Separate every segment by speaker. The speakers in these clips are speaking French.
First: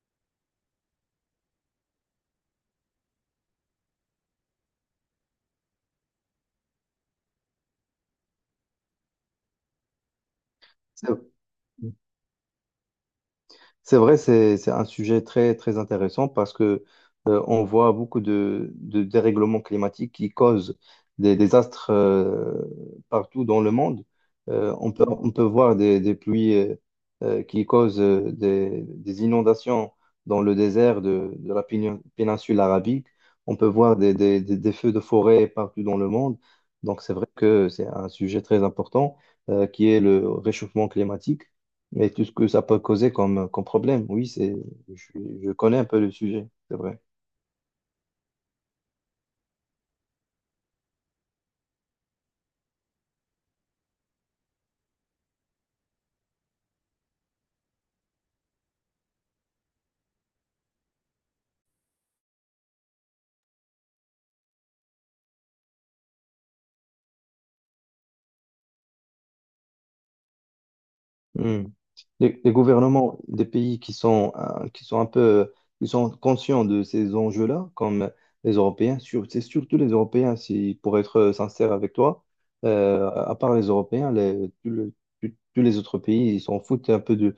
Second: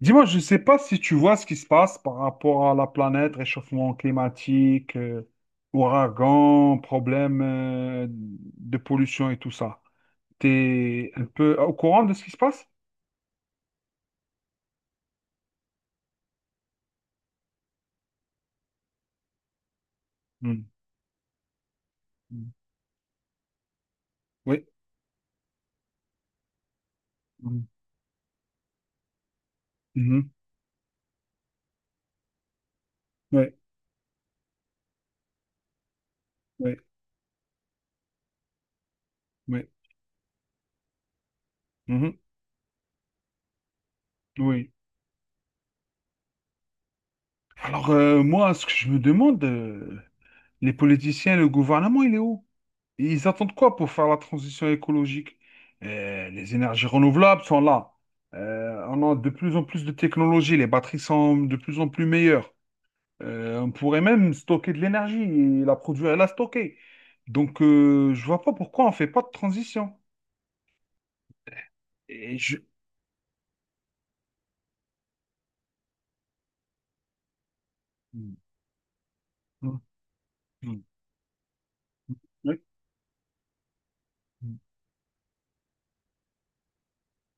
Speaker 1: Dis-moi, je ne sais pas si tu vois ce qui se passe par rapport à la planète, réchauffement climatique, ouragan, problème de pollution et tout ça. Tu es
Speaker 2: Ça-
Speaker 1: un peu au courant de ce qui se passe?
Speaker 2: C'est vrai, c'est un sujet très, très intéressant parce que on voit beaucoup de dérèglements climatiques qui
Speaker 1: Mm.
Speaker 2: causent des désastres
Speaker 1: Mm.
Speaker 2: partout dans le monde.
Speaker 1: Oui.
Speaker 2: On peut voir des pluies
Speaker 1: Mm.
Speaker 2: qui causent des inondations
Speaker 1: Mhm.
Speaker 2: dans le désert de la péninsule arabique.
Speaker 1: Oui.
Speaker 2: On peut voir des feux de forêt partout dans le monde.
Speaker 1: Oui.
Speaker 2: Donc c'est vrai que c'est un sujet très important
Speaker 1: Oui.
Speaker 2: qui est le réchauffement climatique. Mais
Speaker 1: Mhm.
Speaker 2: tout ce que ça peut causer comme, problème, oui, c'est,
Speaker 1: Oui.
Speaker 2: je connais un peu le sujet, c'est vrai.
Speaker 1: Alors, moi, ce que je me demande, les politiciens, le gouvernement, il est où? Ils attendent quoi pour faire la transition écologique? Les énergies renouvelables sont là. On a de plus en plus de technologies, les batteries sont de plus en plus meilleures. On pourrait même stocker de l'énergie et la produire et la stocker. Donc, je vois pas pourquoi on fait pas de transition.
Speaker 2: Hmm.
Speaker 1: Et
Speaker 2: Les
Speaker 1: je...
Speaker 2: gouvernements des pays qui sont conscients de ces enjeux-là, comme
Speaker 1: Mm,
Speaker 2: les Européens, c'est surtout
Speaker 1: mm,
Speaker 2: les Européens, si,
Speaker 1: mm,
Speaker 2: pour être sincère avec toi,
Speaker 1: oui,
Speaker 2: à part les Européens,
Speaker 1: mm,
Speaker 2: tous les autres pays, ils s'en foutent un peu de,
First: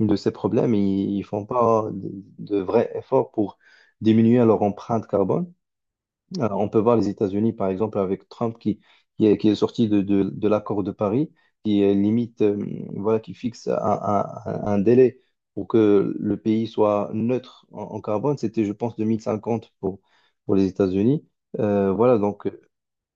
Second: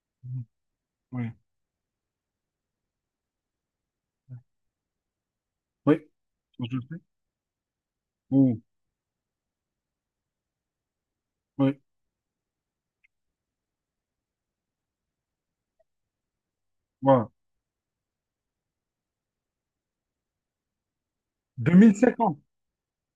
Speaker 2: de ces
Speaker 1: mm,
Speaker 2: problèmes, et ils
Speaker 1: oui,
Speaker 2: font pas de vrais efforts pour diminuer leur empreinte carbone.
Speaker 1: oui,
Speaker 2: On
Speaker 1: je
Speaker 2: peut
Speaker 1: le
Speaker 2: voir
Speaker 1: sais.
Speaker 2: les États-Unis, par exemple, avec Trump
Speaker 1: Oui,
Speaker 2: qui est sorti de l'accord de Paris,
Speaker 1: oui,
Speaker 2: qui euh, limite, euh, voilà, qui fixe un délai pour que le pays soit
Speaker 1: voilà.
Speaker 2: neutre en carbone. C'était, je pense, 2050 pour les États-Unis. Voilà,
Speaker 1: 2050.
Speaker 2: donc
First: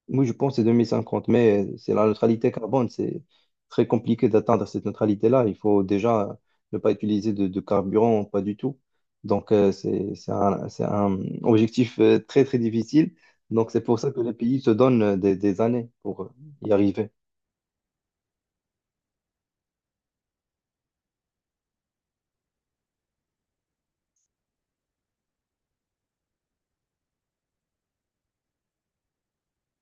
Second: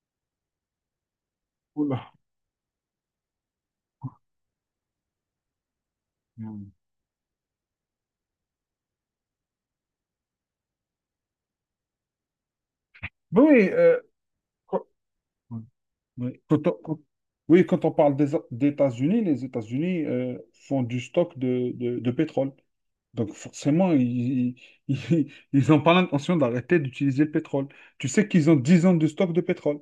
Speaker 2: moi, je pense que c'est 2050, mais c'est la
Speaker 1: Oula.
Speaker 2: neutralité carbone. C'est très compliqué d'atteindre cette neutralité-là. Il faut déjà
Speaker 1: Mm.
Speaker 2: ne pas utiliser de carburant, pas du tout. Donc, c'est un objectif très, très difficile.
Speaker 1: Oui,
Speaker 2: Donc, c'est pour ça que les pays se donnent des
Speaker 1: quoi-
Speaker 2: années pour
Speaker 1: oui,
Speaker 2: y arriver.
Speaker 1: oui, quand on parle des États-Unis, les États-Unis font du stock de pétrole. Donc forcément, ils, ils n'ont pas l'intention d'arrêter d'utiliser le pétrole. Tu sais qu'ils ont 10 ans de stock de pétrole.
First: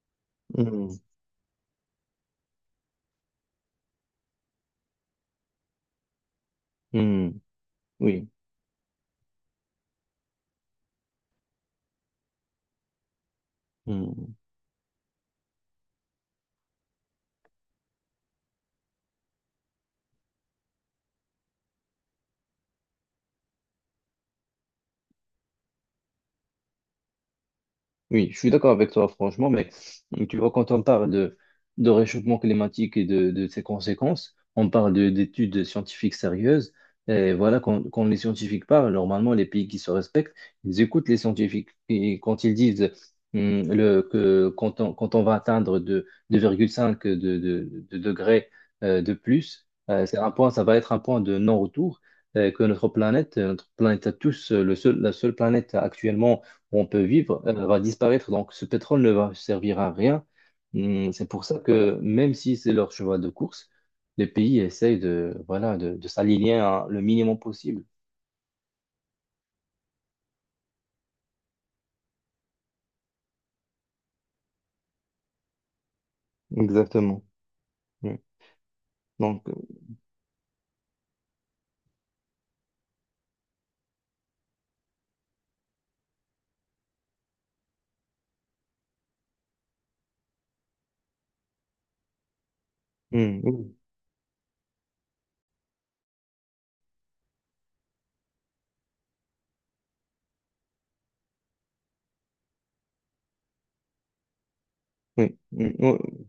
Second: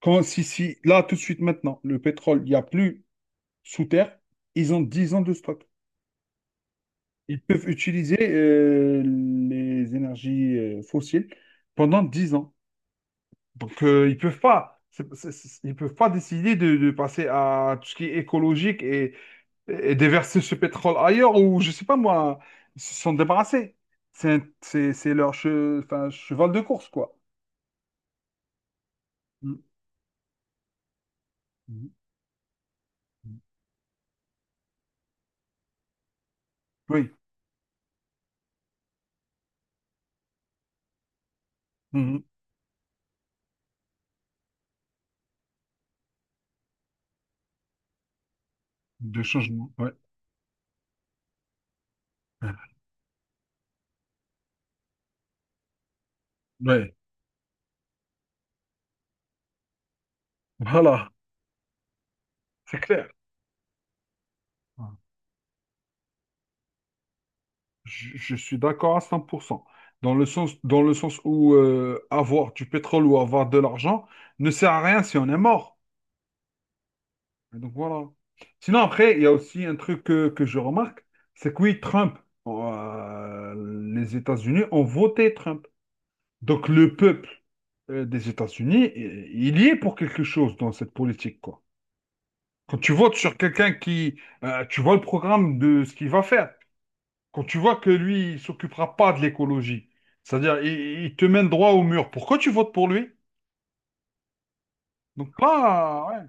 Speaker 1: Si, si,
Speaker 2: Mhm.
Speaker 1: là, tout de suite, maintenant, le pétrole, il n'y a plus sous terre, ils ont 10 ans de stock. Ils
Speaker 2: Mhm.
Speaker 1: peuvent utiliser les énergies fossiles pendant 10 ans. Donc, ils
Speaker 2: Oui.
Speaker 1: peuvent pas, ils peuvent pas décider de passer à tout ce qui est écologique et déverser ce pétrole ailleurs ou, je sais pas moi, ils se sont débarrassés. C'est leur cheval de course, quoi.
Speaker 2: Oui, je suis d'accord avec toi, franchement,
Speaker 1: Mm.
Speaker 2: mais tu vois, quand on parle de,
Speaker 1: Mm.
Speaker 2: de réchauffement climatique et de ses conséquences, on parle d'études scientifiques sérieuses.
Speaker 1: Oui.
Speaker 2: Et voilà, quand, quand les scientifiques parlent, normalement, les pays qui se respectent, ils écoutent les scientifiques. Et
Speaker 1: Mhm.
Speaker 2: quand ils disent que quand on va atteindre 2,5 de degrés de
Speaker 1: De
Speaker 2: plus,
Speaker 1: changement, ouais.
Speaker 2: c'est un point, ça va être un point de non-retour, que notre planète à tous, la seule planète actuellement où on
Speaker 1: Ouais.
Speaker 2: peut vivre, va disparaître. Donc, ce pétrole ne va servir à rien.
Speaker 1: Voilà,
Speaker 2: C'est pour ça que même si c'est
Speaker 1: c'est
Speaker 2: leur
Speaker 1: clair.
Speaker 2: cheval de course, les pays essayent de, voilà, de s'aligner à le minimum possible.
Speaker 1: Je suis d'accord à 100%. Dans le sens où avoir du pétrole ou avoir de l'argent ne sert à rien si on est mort.
Speaker 2: Exactement.
Speaker 1: Donc voilà.
Speaker 2: Mm.
Speaker 1: Sinon, après, il y a
Speaker 2: Donc,
Speaker 1: aussi un truc que je remarque, c'est que oui, Trump, euh, les États-Unis ont voté Trump. Donc le peuple des États-Unis, il y est pour quelque chose dans cette politique, quoi. Quand tu votes sur quelqu'un
Speaker 2: oui,
Speaker 1: qui, tu vois le programme de ce qu'il va faire. Quand tu vois que lui, il s'occupera pas de l'écologie, c'est-à-dire il te mène droit au mur. Pourquoi tu votes pour lui? Donc
Speaker 2: oui, oui.
Speaker 1: là, ouais.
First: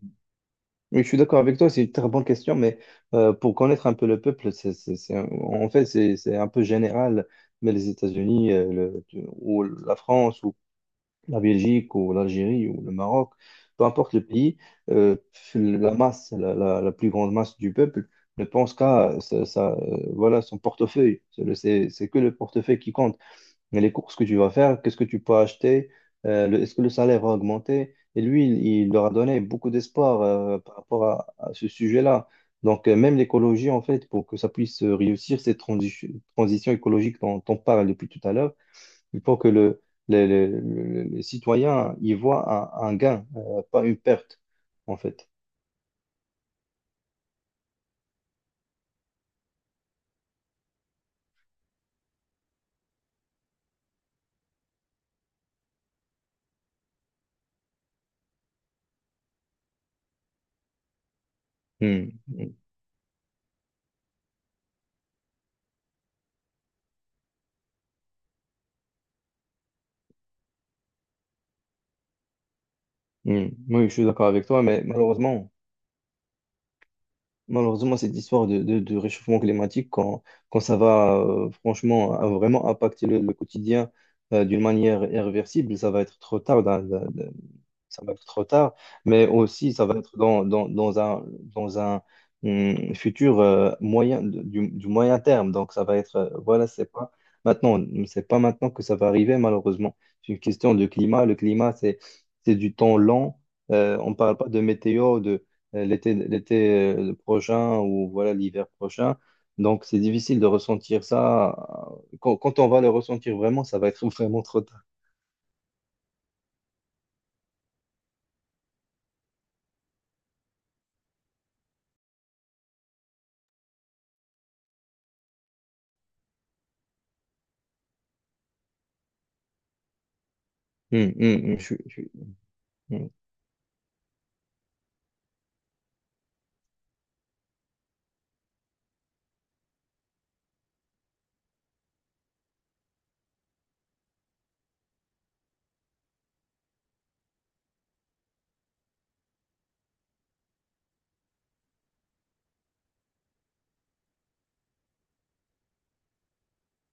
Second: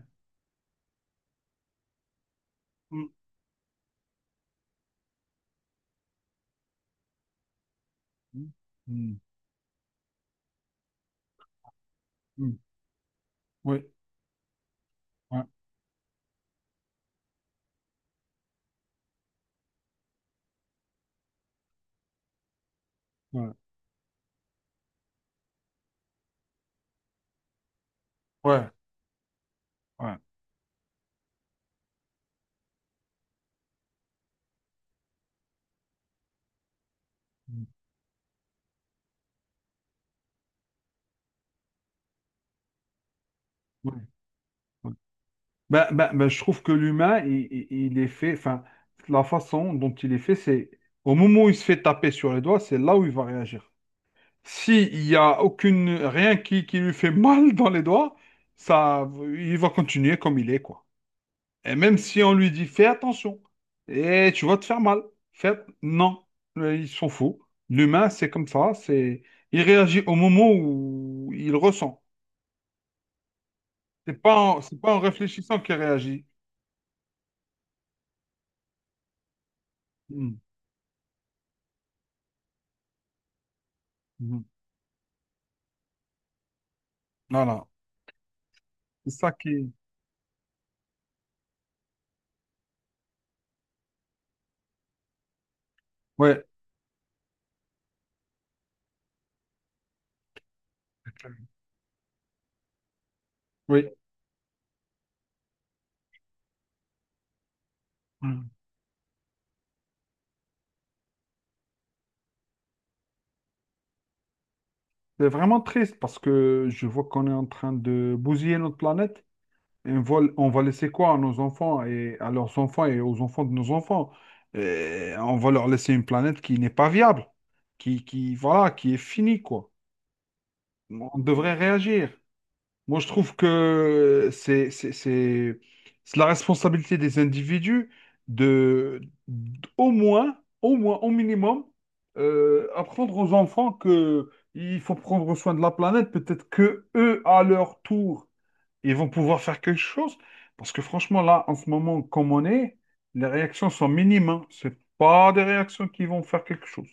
Speaker 2: Oui, je suis d'accord avec toi, c'est une très bonne question, mais
Speaker 1: Mm,
Speaker 2: pour connaître un peu le peuple, en fait, c'est un peu général, mais les
Speaker 1: mm,
Speaker 2: États-Unis
Speaker 1: mm,
Speaker 2: ou la France, la Belgique ou
Speaker 1: mm.
Speaker 2: l'Algérie ou le Maroc, peu
Speaker 1: Oui,
Speaker 2: importe le pays, euh,
Speaker 1: ouais,
Speaker 2: la masse, la plus grande masse du peuple ne pense qu'à voilà, son portefeuille. C'est que le portefeuille qui compte.
Speaker 1: ouais,
Speaker 2: Mais les courses que tu vas faire, qu'est-ce que tu peux acheter, est-ce que le salaire va augmenter? Et lui,
Speaker 1: ouais,
Speaker 2: il leur a donné beaucoup
Speaker 1: ouais.
Speaker 2: d'espoir par rapport à ce sujet-là. Donc, même l'écologie, en fait, pour que ça puisse réussir, cette transition écologique dont on parle depuis tout à l'heure, il faut que le citoyen y voit un gain, pas
Speaker 1: Ouais,
Speaker 2: une perte,
Speaker 1: ouais.
Speaker 2: en fait.
Speaker 1: Bah, bah, bah, je trouve que l'humain, il est fait, enfin, la façon dont il est fait, c'est au moment où il se fait taper sur les doigts, c'est là où il va réagir. S'il n'y a aucune, rien qui lui fait mal dans les doigts, ça, il va continuer comme il est, quoi. Et même
Speaker 2: Hmm,
Speaker 1: si on lui
Speaker 2: hmm,
Speaker 1: dit, fais attention, et tu vas te faire mal, fais, non, il s'en fout. L'humain, c'est comme ça, c'est, il réagit au moment où il ressent.
Speaker 2: hmm. Oui, je suis d'accord avec toi,
Speaker 1: C'est
Speaker 2: mais
Speaker 1: pas en
Speaker 2: malheureusement,
Speaker 1: réfléchissant qu'il réagit.
Speaker 2: cette histoire de réchauffement climatique, quand ça va franchement vraiment impacter le quotidien
Speaker 1: Mhm.
Speaker 2: d'une manière irréversible, ça va être trop tard.
Speaker 1: Voilà.
Speaker 2: Ça va être trop tard,
Speaker 1: C'est
Speaker 2: mais
Speaker 1: ça qui.
Speaker 2: aussi ça va être dans un futur moyen, du moyen terme. Donc ça va être,
Speaker 1: Ouais,
Speaker 2: voilà, maintenant, c'est pas maintenant, que ça va arriver, malheureusement. C'est une question de climat. Le climat, c'est du temps lent.
Speaker 1: oui.
Speaker 2: On parle pas de météo, de l'été, l'été prochain ou voilà
Speaker 1: Mm.
Speaker 2: l'hiver prochain. Donc c'est difficile de ressentir ça. Quand on va le ressentir vraiment, ça va être vraiment trop tard.
Speaker 1: C'est vraiment triste parce que je vois qu'on est en train de bousiller notre planète. Et on va laisser quoi à nos enfants et à leurs enfants et aux enfants de nos enfants? Et on va leur laisser une planète qui n'est pas viable, voilà, qui est finie, quoi.
Speaker 2: Hum,
Speaker 1: On
Speaker 2: hum,
Speaker 1: devrait
Speaker 2: hum, je suis- je
Speaker 1: réagir.
Speaker 2: suis-
Speaker 1: Moi, je
Speaker 2: hum.
Speaker 1: trouve que c'est la responsabilité des individus de, d- au moins, au moins, au minimum, apprendre aux enfants que il faut prendre soin de la planète. Peut-être que eux, à leur tour, ils vont pouvoir faire quelque chose. Parce que franchement, là, en ce moment, comme on est, les réactions sont minimes. Hein. C'est pas des réactions qui vont faire quelque chose.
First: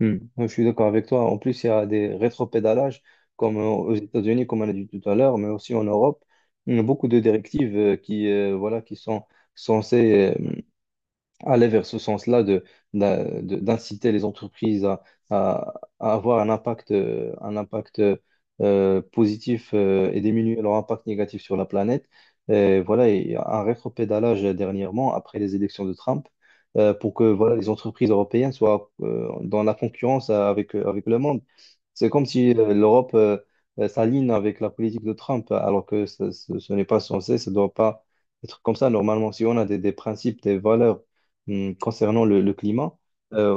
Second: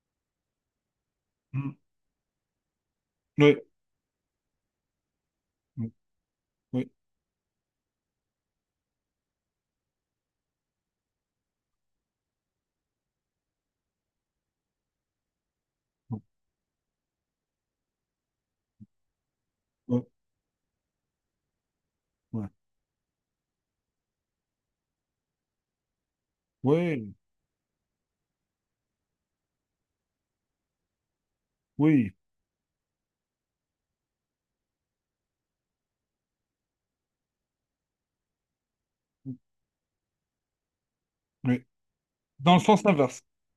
Speaker 2: Hmm. Ouais, je suis d'accord avec toi. En plus, il y
Speaker 1: Mm.
Speaker 2: a des rétropédalages,
Speaker 1: Oui,
Speaker 2: comme aux États-Unis, comme on a dit tout à l'heure, mais aussi en
Speaker 1: oui,
Speaker 2: Europe. Il y a
Speaker 1: oui,
Speaker 2: beaucoup de directives voilà, qui sont censées aller vers ce sens-là de, d'inciter les entreprises à- à avoir un impact positif
Speaker 1: oui,
Speaker 2: et diminuer leur impact négatif sur la planète.
Speaker 1: oui,
Speaker 2: Et voilà, il y a un rétropédalage dernièrement après les élections de Trump pour
Speaker 1: oui,
Speaker 2: que voilà, les entreprises européennes soient dans la concurrence avec le monde. C'est
Speaker 1: oui.
Speaker 2: comme si l'Europe s'aligne avec la politique de Trump, alors que ce n'est pas censé, ça ne doit pas être comme ça. Normalement, si on a des principes, des valeurs,
Speaker 1: Oui.
Speaker 2: Concernant le
Speaker 1: Dans le sens
Speaker 2: climat,
Speaker 1: inverse.
Speaker 2: euh,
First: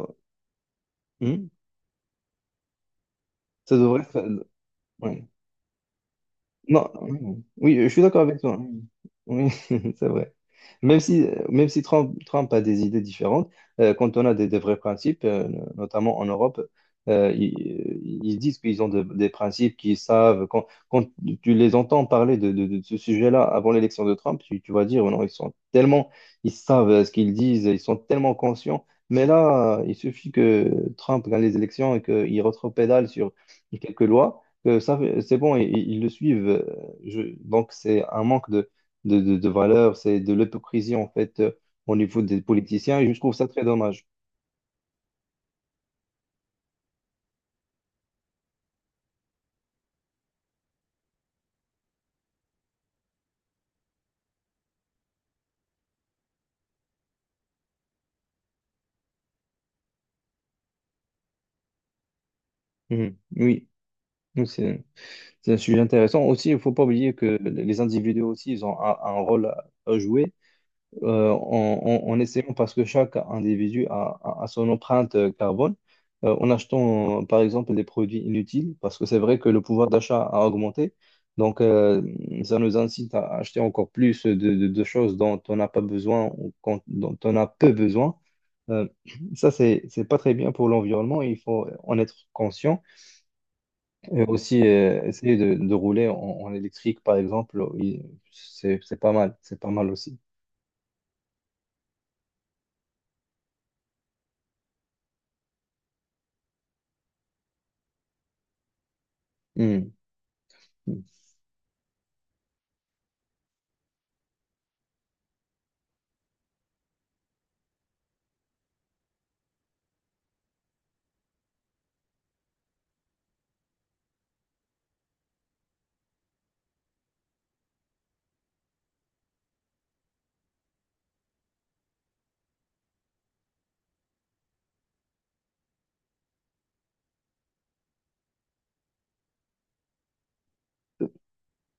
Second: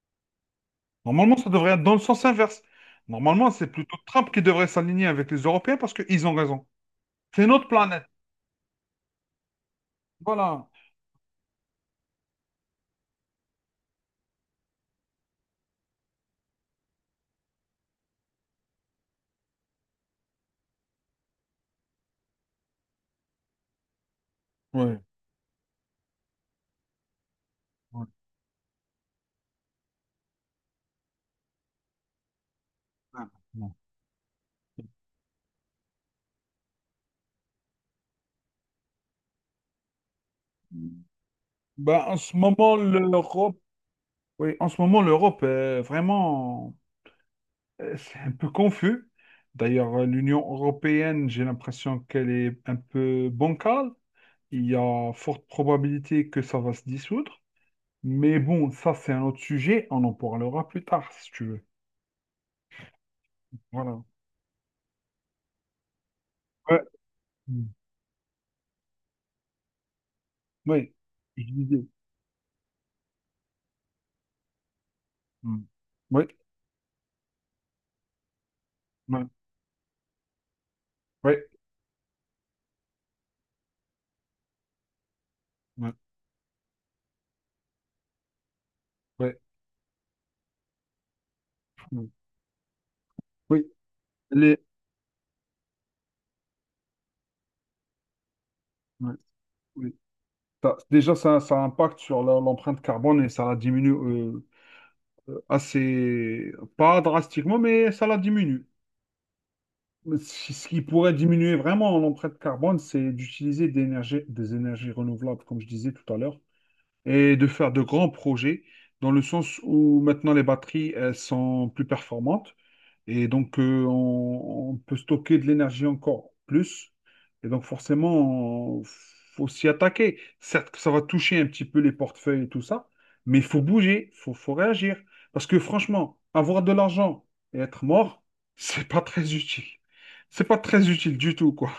Speaker 1: Normalement, ça
Speaker 2: hmm,
Speaker 1: devrait être dans le sens inverse. Normalement, c'est
Speaker 2: ça
Speaker 1: plutôt
Speaker 2: devrait faire-
Speaker 1: Trump qui devrait s'aligner
Speaker 2: ouais.
Speaker 1: avec les Européens parce qu'ils ont raison.
Speaker 2: Non, non.
Speaker 1: C'est notre
Speaker 2: Oui, je suis
Speaker 1: planète.
Speaker 2: d'accord avec toi, hein. Oui, c'est vrai.
Speaker 1: Voilà.
Speaker 2: Même si Trump, a des idées différentes, quand on a des vrais principes, no, notamment en Europe, euh, ils, ils disent qu'ils ont des principes qu'ils savent. Quand tu les entends parler de ce sujet-là avant l'élection de Trump, tu vas
Speaker 1: Ouais.
Speaker 2: dire, oh non, ils sont tellement, ils savent ce qu'ils disent, ils sont
Speaker 1: Ouais.
Speaker 2: tellement conscients. Mais là, il suffit que Trump gagne les élections et qu'il retropédale sur
Speaker 1: Ouais.
Speaker 2: quelques lois c'est bon, ils le suivent. Donc, c'est un manque de valeur, c'est de l'hypocrisie, en fait, au
Speaker 1: Ben, en
Speaker 2: niveau
Speaker 1: ce
Speaker 2: des
Speaker 1: moment,
Speaker 2: politiciens, et je trouve ça
Speaker 1: l'Europe,
Speaker 2: très dommage.
Speaker 1: oui, en ce moment, l'Europe est vraiment, c'est un peu confus. D'ailleurs, l'Union européenne, j'ai l'impression qu'elle est un peu bancale. Il y a forte probabilité que ça va se dissoudre. Mais bon, ça, c'est un autre sujet. On en parlera plus tard, si tu veux.
Speaker 2: Mhm. Oui.
Speaker 1: Voilà.
Speaker 2: Oui, c'est, un sujet intéressant. Aussi, il ne faut
Speaker 1: Ouais.
Speaker 2: pas oublier que les individus aussi, ils ont un rôle à jouer.
Speaker 1: Oui, je
Speaker 2: En,
Speaker 1: disais.
Speaker 2: en- en essayant, parce que chaque individu a son empreinte
Speaker 1: Mm.
Speaker 2: carbone,
Speaker 1: Oui,
Speaker 2: en achetant par exemple des produits inutiles, parce que c'est
Speaker 1: oui,
Speaker 2: vrai que le pouvoir d'achat a augmenté.
Speaker 1: oui,
Speaker 2: Donc, ça nous incite à acheter encore plus de choses dont on n'a pas
Speaker 1: oui,
Speaker 2: besoin ou dont on a peu besoin. Euh,
Speaker 1: oui,
Speaker 2: Ça, c'est pas très bien pour l'environnement. Il faut en
Speaker 1: oui.
Speaker 2: être conscient.
Speaker 1: Oui,
Speaker 2: Et
Speaker 1: les-
Speaker 2: aussi, essayer de rouler en électrique, par exemple, c'est
Speaker 1: oui,
Speaker 2: pas mal. C'est pas mal
Speaker 1: oui.
Speaker 2: aussi.
Speaker 1: Ça- déjà, ça impacte sur la- l'empreinte carbone et ça la diminue assez, pas drastiquement, mais ça la diminue.
Speaker 2: Hmm.
Speaker 1: Mais ce qui pourrait diminuer vraiment l'empreinte carbone, c'est d'utiliser des énergies renouvelables, comme je disais tout à l'heure, et de faire de grands projets, dans le sens où maintenant les batteries, elles sont plus performantes. Et donc, on peut stocker de l'énergie encore plus. Et donc, forcément, il faut s'y attaquer. Certes que ça va toucher un petit peu les portefeuilles et tout ça, mais il faut bouger, faut réagir. Parce que franchement, avoir de l'argent et être mort, c'est pas très utile. C'est pas très utile du tout, quoi.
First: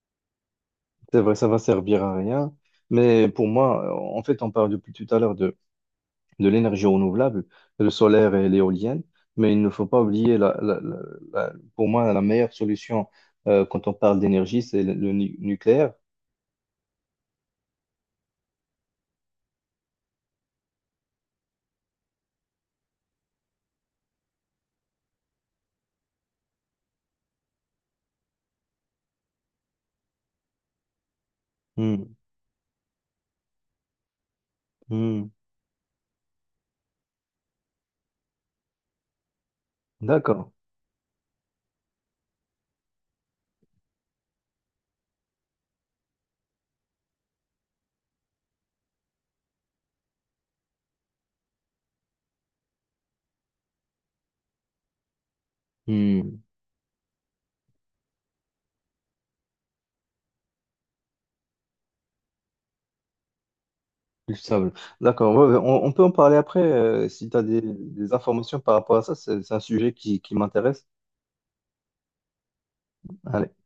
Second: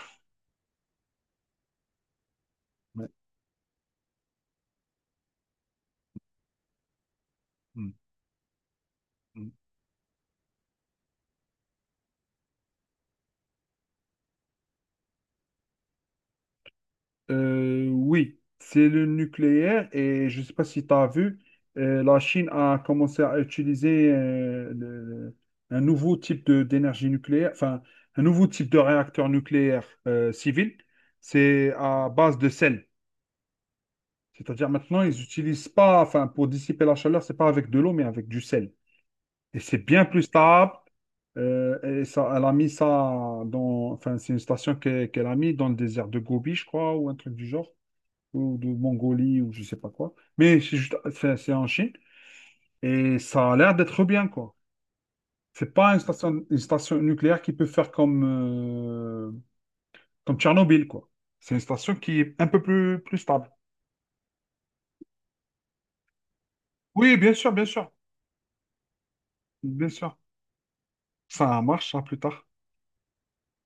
Speaker 2: C'est vrai, ça va servir à rien.
Speaker 1: Ouais.
Speaker 2: Mais pour moi, en fait, on parle depuis tout à l'heure de l'énergie renouvelable, le solaire et l'éolienne,
Speaker 1: Mm.
Speaker 2: mais il ne faut pas oublier, pour moi, la meilleure solution quand on parle d'énergie, c'est le nucléaire.
Speaker 1: Oui, c'est le nucléaire et je ne sais pas si tu as vu, la Chine a commencé à utiliser un nouveau type d'énergie nucléaire, enfin un nouveau type de réacteur nucléaire civil. C'est à
Speaker 2: Hmm,
Speaker 1: base de sel. C'est-à-dire maintenant, ils
Speaker 2: hmm.
Speaker 1: n'utilisent pas, enfin pour dissiper la chaleur, c'est pas avec de l'eau, mais avec du sel. Et c'est bien plus
Speaker 2: D'accord.
Speaker 1: stable. Et ça, elle a mis ça dans, enfin c'est une station qu'elle a mis dans le désert de Gobi, je crois, ou un truc du genre ou de Mongolie ou je sais pas quoi. Mais c'est juste, c'est en Chine et ça a l'air d'être bien quoi. C'est pas une
Speaker 2: Hmm,
Speaker 1: station, une station nucléaire qui peut faire comme comme Tchernobyl quoi. C'est une station qui est un peu plus stable.
Speaker 2: le sable. D'accord. Ouais, ouais, on peut en parler après
Speaker 1: Oui,
Speaker 2: si
Speaker 1: bien
Speaker 2: tu as
Speaker 1: sûr,
Speaker 2: des,
Speaker 1: bien sûr,
Speaker 2: des informations par rapport à ça. C'est un
Speaker 1: bien
Speaker 2: sujet
Speaker 1: sûr.
Speaker 2: qui m'intéresse.
Speaker 1: Ça marche, ça, plus tard.
Speaker 2: Allez.